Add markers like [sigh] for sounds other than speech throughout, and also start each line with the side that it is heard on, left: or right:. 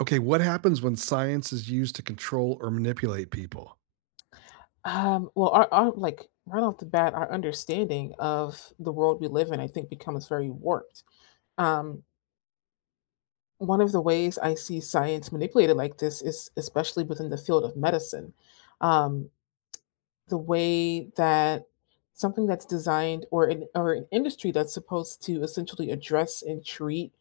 right: Okay, what happens when science is used to control or manipulate people?
left: Our like right off the bat, our understanding of the world we live in, I think, becomes very warped. Um, One of the ways I see science manipulated like this is especially within the field of medicine. Um, the way that something that's designed or an industry that's supposed to essentially address and treat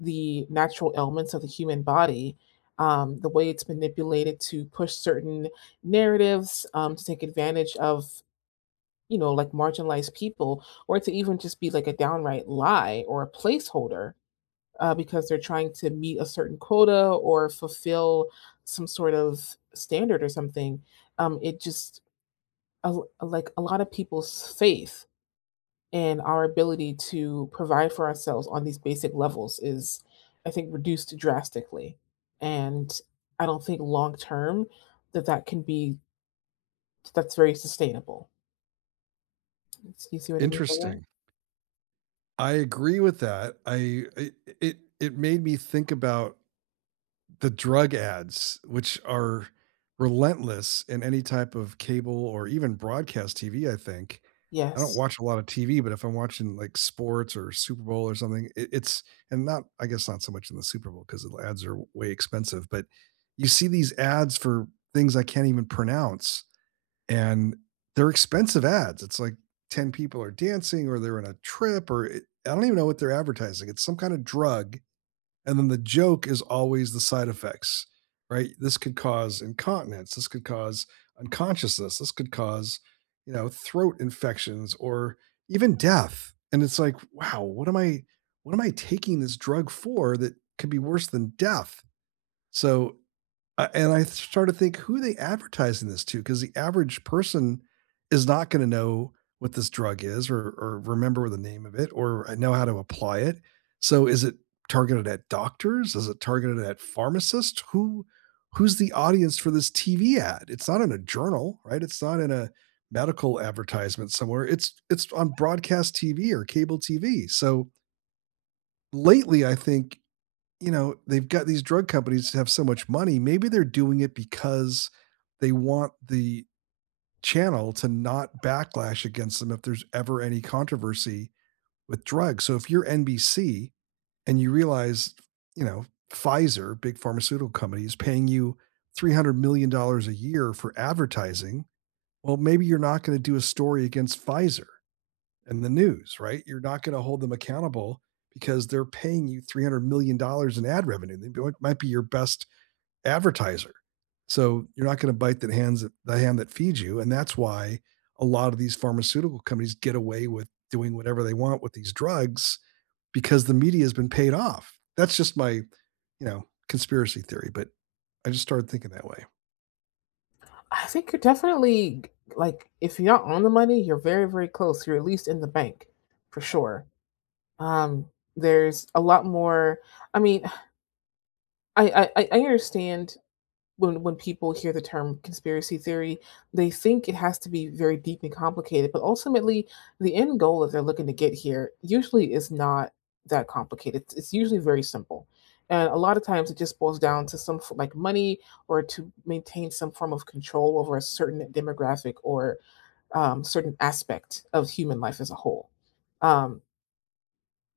left: the natural ailments of the human body, the way it's manipulated to push certain narratives, to take advantage of like marginalized people, or to even just be like a downright lie or a placeholder because they're trying to meet a certain quota or fulfill some sort of standard or something. It just, a l- Like a lot of people's faith in our ability to provide for ourselves on these basic levels is, I think, reduced drastically. And I don't think long term that that can be, that's very sustainable. Do you see what I mean by that?
right: Interesting. I agree with that. I it it it made me think about the drug ads, which are relentless in any type of cable or even broadcast TV, I think. I don't
left: Yes.
right: watch a lot of TV, but if I'm watching like sports or Super Bowl or something, it, it's and not, I guess, not so much in the Super Bowl because the ads are way expensive, but you see these ads for things I can't even pronounce and they're expensive ads. It's like 10 people are dancing or they're on a trip I don't even know what they're advertising. It's some kind of drug, and then the joke is always the side effects, right? This could cause incontinence, this could cause unconsciousness, this could cause, you know, throat infections or even death. And it's like, wow, what am I taking this drug for that could be worse than death? So and I started to think, who are they advertising this to? Because the average person is not going to know what this drug is, or remember the name of it, or know how to apply it. So is it targeted at doctors? Is it targeted at pharmacists? Who's the audience for this TV ad? It's not in a journal, right? It's not in a medical advertisement somewhere. It's on broadcast TV or cable TV. So lately I think they've got these drug companies that have so much money. Maybe they're doing it because they want the channel to not backlash against them if there's ever any controversy with drugs. So if you're NBC and you realize, you know, Pfizer, big pharmaceutical company, is paying you $300 million dollars a year for advertising, well, maybe you're not going to do a story against Pfizer and the news, right? You're not going to hold them accountable because they're paying you $300 million dollars in ad revenue. They might be your best advertiser. So you're not going to bite that hands the hand that feeds you. And that's why a lot of these pharmaceutical companies get away with doing whatever they want with these drugs because the media has been paid off. That's just my, conspiracy theory, but I just started thinking that way.
left: I think you're definitely like if you're not on the money, you're very, very close. You're at least in the bank for sure. Um, there's a lot more. I mean, [sighs] I understand when people hear the term conspiracy theory, they think it has to be very deep and complicated, but ultimately the end goal that they're looking to get here usually is not that complicated. It's usually very simple. And a lot of times it just boils down to like money, or to maintain some form of control over a certain demographic or certain aspect of human life as a whole. Um,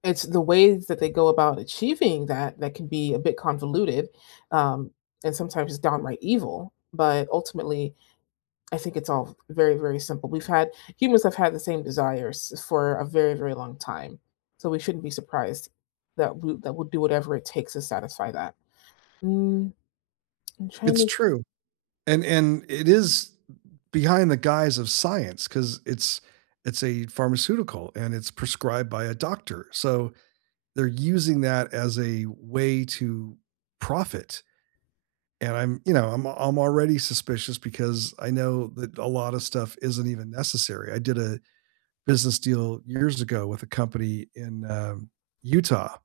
left: it's the ways that they go about achieving that that can be a bit convoluted, um, and sometimes it's downright evil. But ultimately, I think it's all very, very simple. We've had Humans have had the same desires for a very, very long time, so we shouldn't be surprised that we'll do whatever it takes to satisfy that. Mm, I'm
right: It's
left: trying
right: true. and it is behind the guise of science because it's a pharmaceutical and it's prescribed by a doctor, so they're using that as a way to profit. And I'm already suspicious because I know that a lot of stuff isn't even necessary. I did a business deal years ago with a company in Utah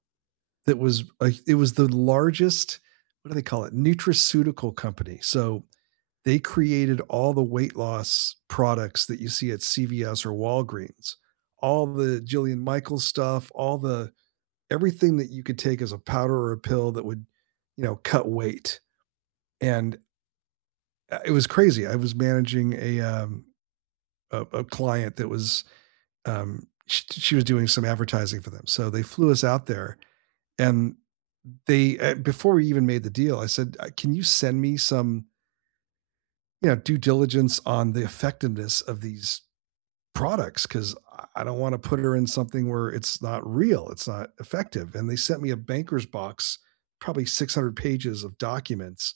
right: that was it was the largest, what do they call it, nutraceutical company. So they created all the weight loss products that you see at CVS or Walgreens, all the Jillian Michaels stuff, all the everything that you could take as a powder or a pill that would, you know, cut weight. And it was crazy. I was managing a client that was she was doing some advertising for them. So they flew us out there, and they before we even made the deal, I said, "Can you send me some, you know, due diligence on the effectiveness of these products because I don't want to put her in something where it's not real, it's not effective." And they sent me a banker's box, probably 600 pages of documents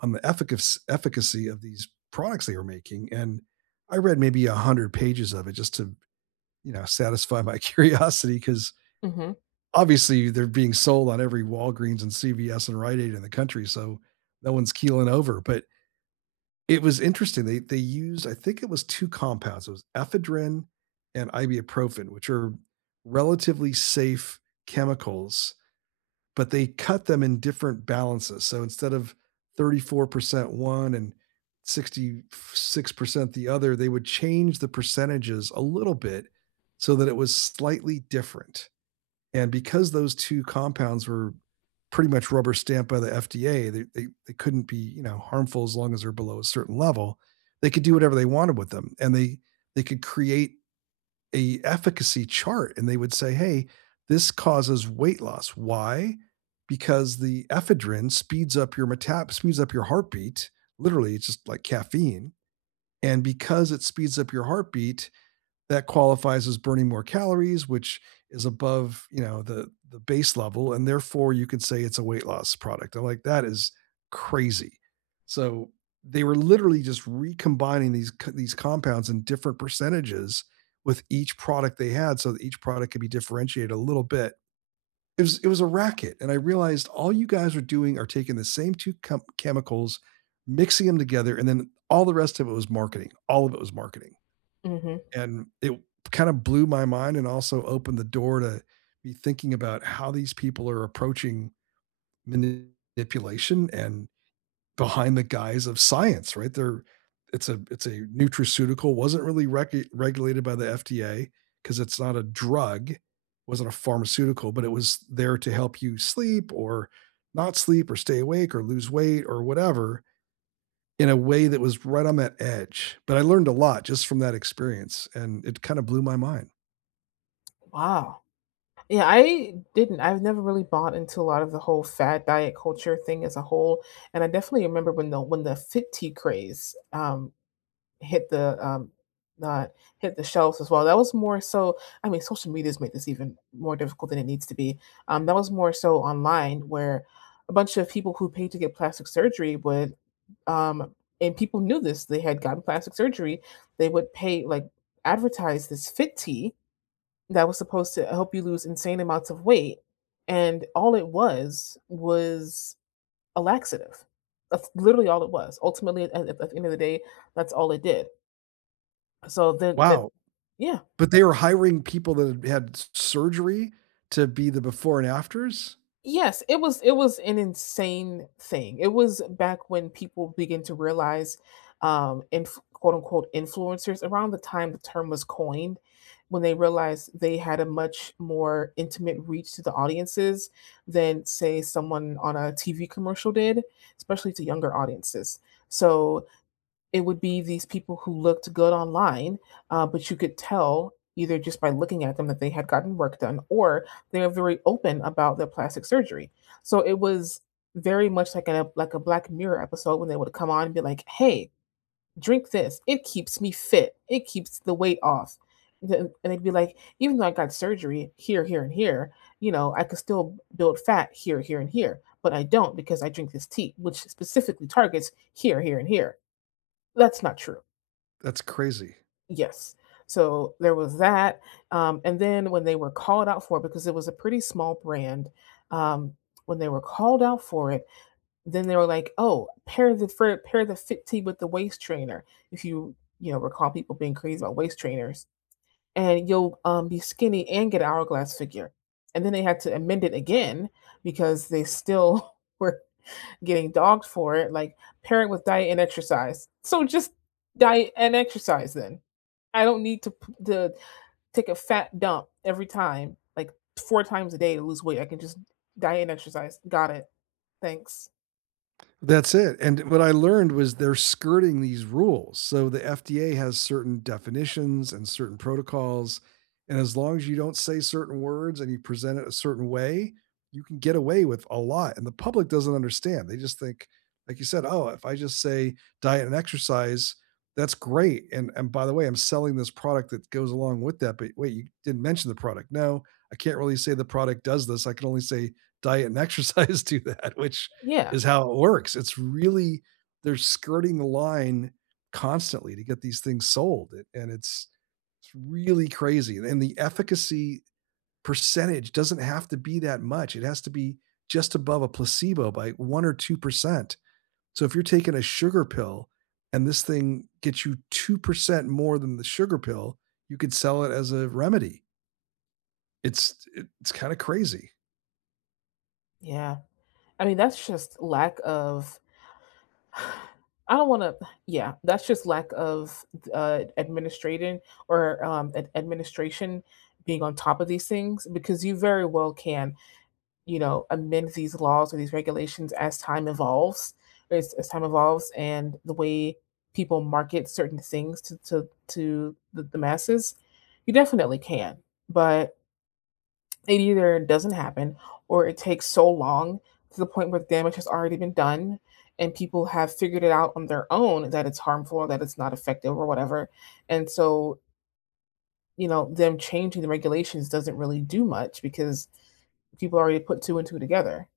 right: on the efficacy of these products they were making, and I read maybe 100 pages of it just to, satisfy my [laughs] curiosity because
left: to.
right: obviously they're being sold on every Walgreens and CVS and Rite Aid in the country, so no one's keeling over. But it was interesting. They used, I think it was 2 compounds. It was ephedrine and ibuprofen, which are relatively safe chemicals, but they cut them in different balances. So instead of 34% one and 66% the other, they would change the percentages a little bit so that it was slightly different. And because those 2 compounds were pretty much rubber stamped by the FDA, they couldn't be, you know, harmful as long as they're below a certain level. They could do whatever they wanted with them, and they could create a efficacy chart, and they would say, "Hey, this causes weight loss. Why? Because the ephedrine speeds up your heartbeat. Literally, it's just like caffeine. And because it speeds up your heartbeat, that qualifies as burning more calories, which is above, you know, the base level, and therefore you could say it's a weight loss product." I'm like, that is crazy. So they were literally just recombining these compounds in different percentages with each product they had, so that each product could be differentiated a little bit. It was a racket, and I realized all you guys are doing are taking the same two chemicals, mixing them together, and then all the rest of it was marketing. All of it was marketing.
left: hmm
right: And it kind of blew my mind and also opened the door to me thinking about how these people are approaching manipulation, and behind the guise of science, right? They're it's a nutraceutical, wasn't really regulated by the FDA because it's not a drug, wasn't a pharmaceutical, but it was there to help you sleep or not sleep or stay awake or lose weight or whatever, in a way that was right on that edge. But I learned a lot just from that experience, and it kind of blew my mind.
left: Wow. Yeah, I didn't. I've never really bought into a lot of the whole fad diet culture thing as a whole, and I definitely remember when the fit tea craze hit the um, uh, hit the shelves as well. That was more so. I mean, social media's made this even more difficult than it needs to be. That was more so online, where a bunch of people who paid to get plastic surgery would, um, and people knew this. They had gotten plastic surgery. They would pay like advertise this fit tea that was supposed to help you lose insane amounts of weight, and all it was a laxative. That's literally all it was. Ultimately, at the end of the day, that's all it did, so then that,
right: Wow,
left: yeah.
right: but they were hiring people that had had surgery to be the before and afters?
left: Yes, it was an insane thing. It was back when people begin to realize, quote unquote influencers around the time the term was coined, when they realized they had a much more intimate reach to the audiences than say someone on a TV commercial did, especially to younger audiences. So it would be these people who looked good online, but you could tell either just by looking at them that they had gotten work done, or they are very open about their plastic surgery. So it was very much like a Black Mirror episode when they would come on and be like, "Hey, drink this. It keeps me fit. It keeps the weight off." And they'd be like, "Even though I got surgery here, here, and here, you know, I could still build fat here, here, and here, but I don't because I drink this tea, which specifically targets here, here, and here." That's not true.
right: That's crazy.
left: Yes. So there was that, and then when they were called out for it because it was a pretty small brand, um, when they were called out for it, then they were like, "Oh, pair the Fit Tee with the waist trainer," if you, you know, recall people being crazy about waist trainers, "and you'll, be skinny and get a hourglass figure." And then they had to amend it again because they still [laughs] were getting dogged for it, like, "Pair it with diet and exercise." So just diet and exercise then. I don't need to take a fat dump every time, like four times a day to lose weight. I can just diet and exercise. Got it. Thanks.
right: That's it. And what I learned was they're skirting these rules. So the FDA has certain definitions and certain protocols. And as long as you don't say certain words and you present it a certain way, you can get away with a lot. And the public doesn't understand. They just think, like you said, oh, if I just say diet and exercise, that's great. And by the way, I'm selling this product that goes along with that. But wait, you didn't mention the product. No, I can't really say the product does this. I can only say diet and exercise [laughs] do that, which
left: Yeah.
right: is how it works. It's really They're skirting the line constantly to get these things sold, a and it's really crazy, and the efficacy percentage doesn't have to be that much. It has to be just above a placebo by 1 or 2%. So if you're taking a sugar pill and this thing gets you 2% more than the sugar pill, you could sell it as a remedy. It's it's kinda crazy.
left: Yeah. I mean, that's just lack of, I don't want to, yeah, that's just lack of administrating, or administration being on top of these things, because you very well can, you know, amend these laws or these regulations as time evolves, and the way people market certain things to the masses, you definitely can. But it either doesn't happen, or it takes so long to the point where the damage has already been done and people have figured it out on their own that it's harmful, that it's not effective or whatever. And so, you know, them changing the regulations doesn't really do much because people already put two and two together.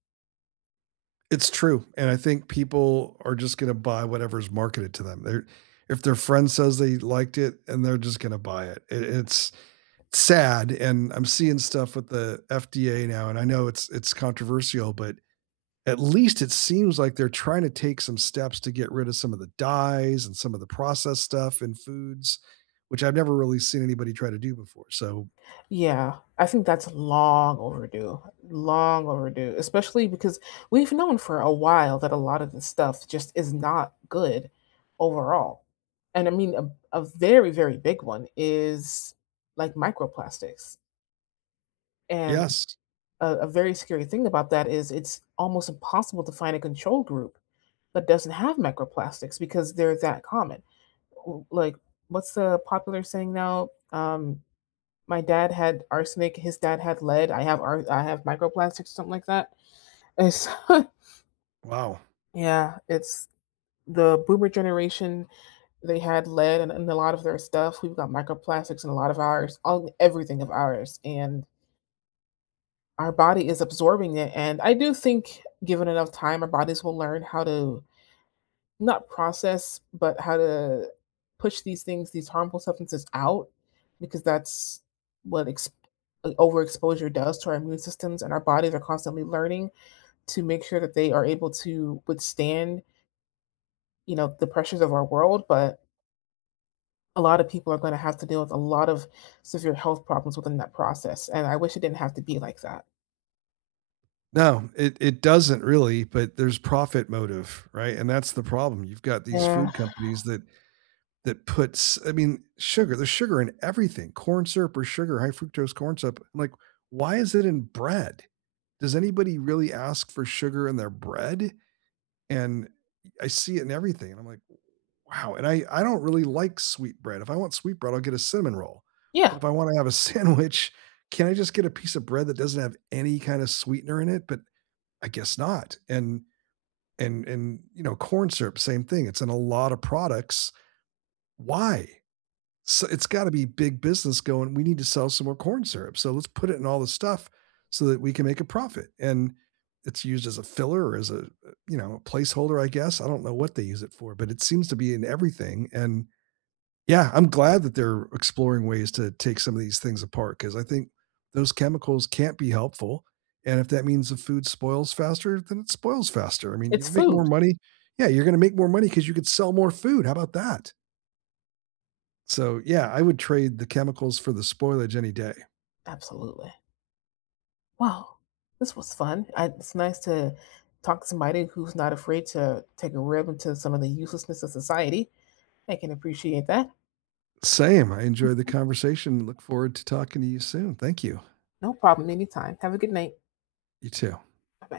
right: It's true, and I think people are just gonna buy whatever's marketed to them. They're If their friend says they liked it, and they're just gonna buy it. It's sad, and I'm seeing stuff with the FDA now, and I know it's controversial, but at least it seems like they're trying to take some steps to get rid of some of the dyes and some of the processed stuff in foods, which I've never really seen anybody try to do before. So,
left: Yeah, I think that's long overdue, especially because we've known for a while that a lot of this stuff just is not good overall. And I mean, a very, very big one is like microplastics. And
right: yes.
left: a very scary thing about that is it's almost impossible to find a control group that doesn't have microplastics because they're that common. Like, what's the popular saying now? My dad had arsenic. His dad had lead. I have microplastics, or something like that. It's [laughs]
right: Wow.
left: yeah, it's the boomer generation. They had lead and a lot of their stuff. We've got microplastics in a lot of ours, all everything of ours, and our body is absorbing it. And I do think, given enough time, our bodies will learn how to, not process, but how to push these things, these harmful substances, out, because that's what ex overexposure does to our immune systems, and our bodies are constantly learning to make sure that they are able to withstand, you know, the pressures of our world. But a lot of people are gonna have to deal with a lot of severe health problems within that process, and I wish it didn't have to be like that.
right: No, it doesn't really, but there's profit motive, right? And that's the problem. You've got these
left: Yeah.
right: food companies that that puts I mean, sugar, there's sugar in everything. Corn syrup or sugar, high fructose corn syrup. I'm like, why is it in bread? Does anybody really ask for sugar in their bread? And I see it in everything. And I'm like, wow. And I don't really like sweet bread. If I want sweet bread, I'll get a cinnamon roll. But
left: Yeah,
right: if I want to have a [laughs] sandwich, can I just get a piece of bread that doesn't have any kind of sweetener in it? But I guess not. And corn syrup, same thing. It's in a lot of products. Why? So it's got to be big business going, we need to sell some more corn syrup. So let's put it in all the stuff so that we can make a profit. And it's used as a filler or as a, you know, a placeholder, I guess. I don't know what they use it for, but it seems to be in everything. And yeah, I'm glad that they're exploring ways to take some of these things apart because I think those chemicals can't be helpful. And if that means the food spoils faster, then it spoils faster. I mean,
left: it's
right: you'll make more
left: food.
right: money. Yeah, you're going to make more money because you could sell more food. How about that? So, yeah, I would trade the chemicals for the spoilage any day.
left: Absolutely. Wow, this was fun. I It's nice to talk to somebody who's not afraid to take a rib into some of the uselessness of society. I can appreciate that.
right: Same. I enjoyed the conversation. Look forward to talking to you soon. Thank you.
left: No problem, anytime. Have a good night.
right: You too.
left: Bye-bye.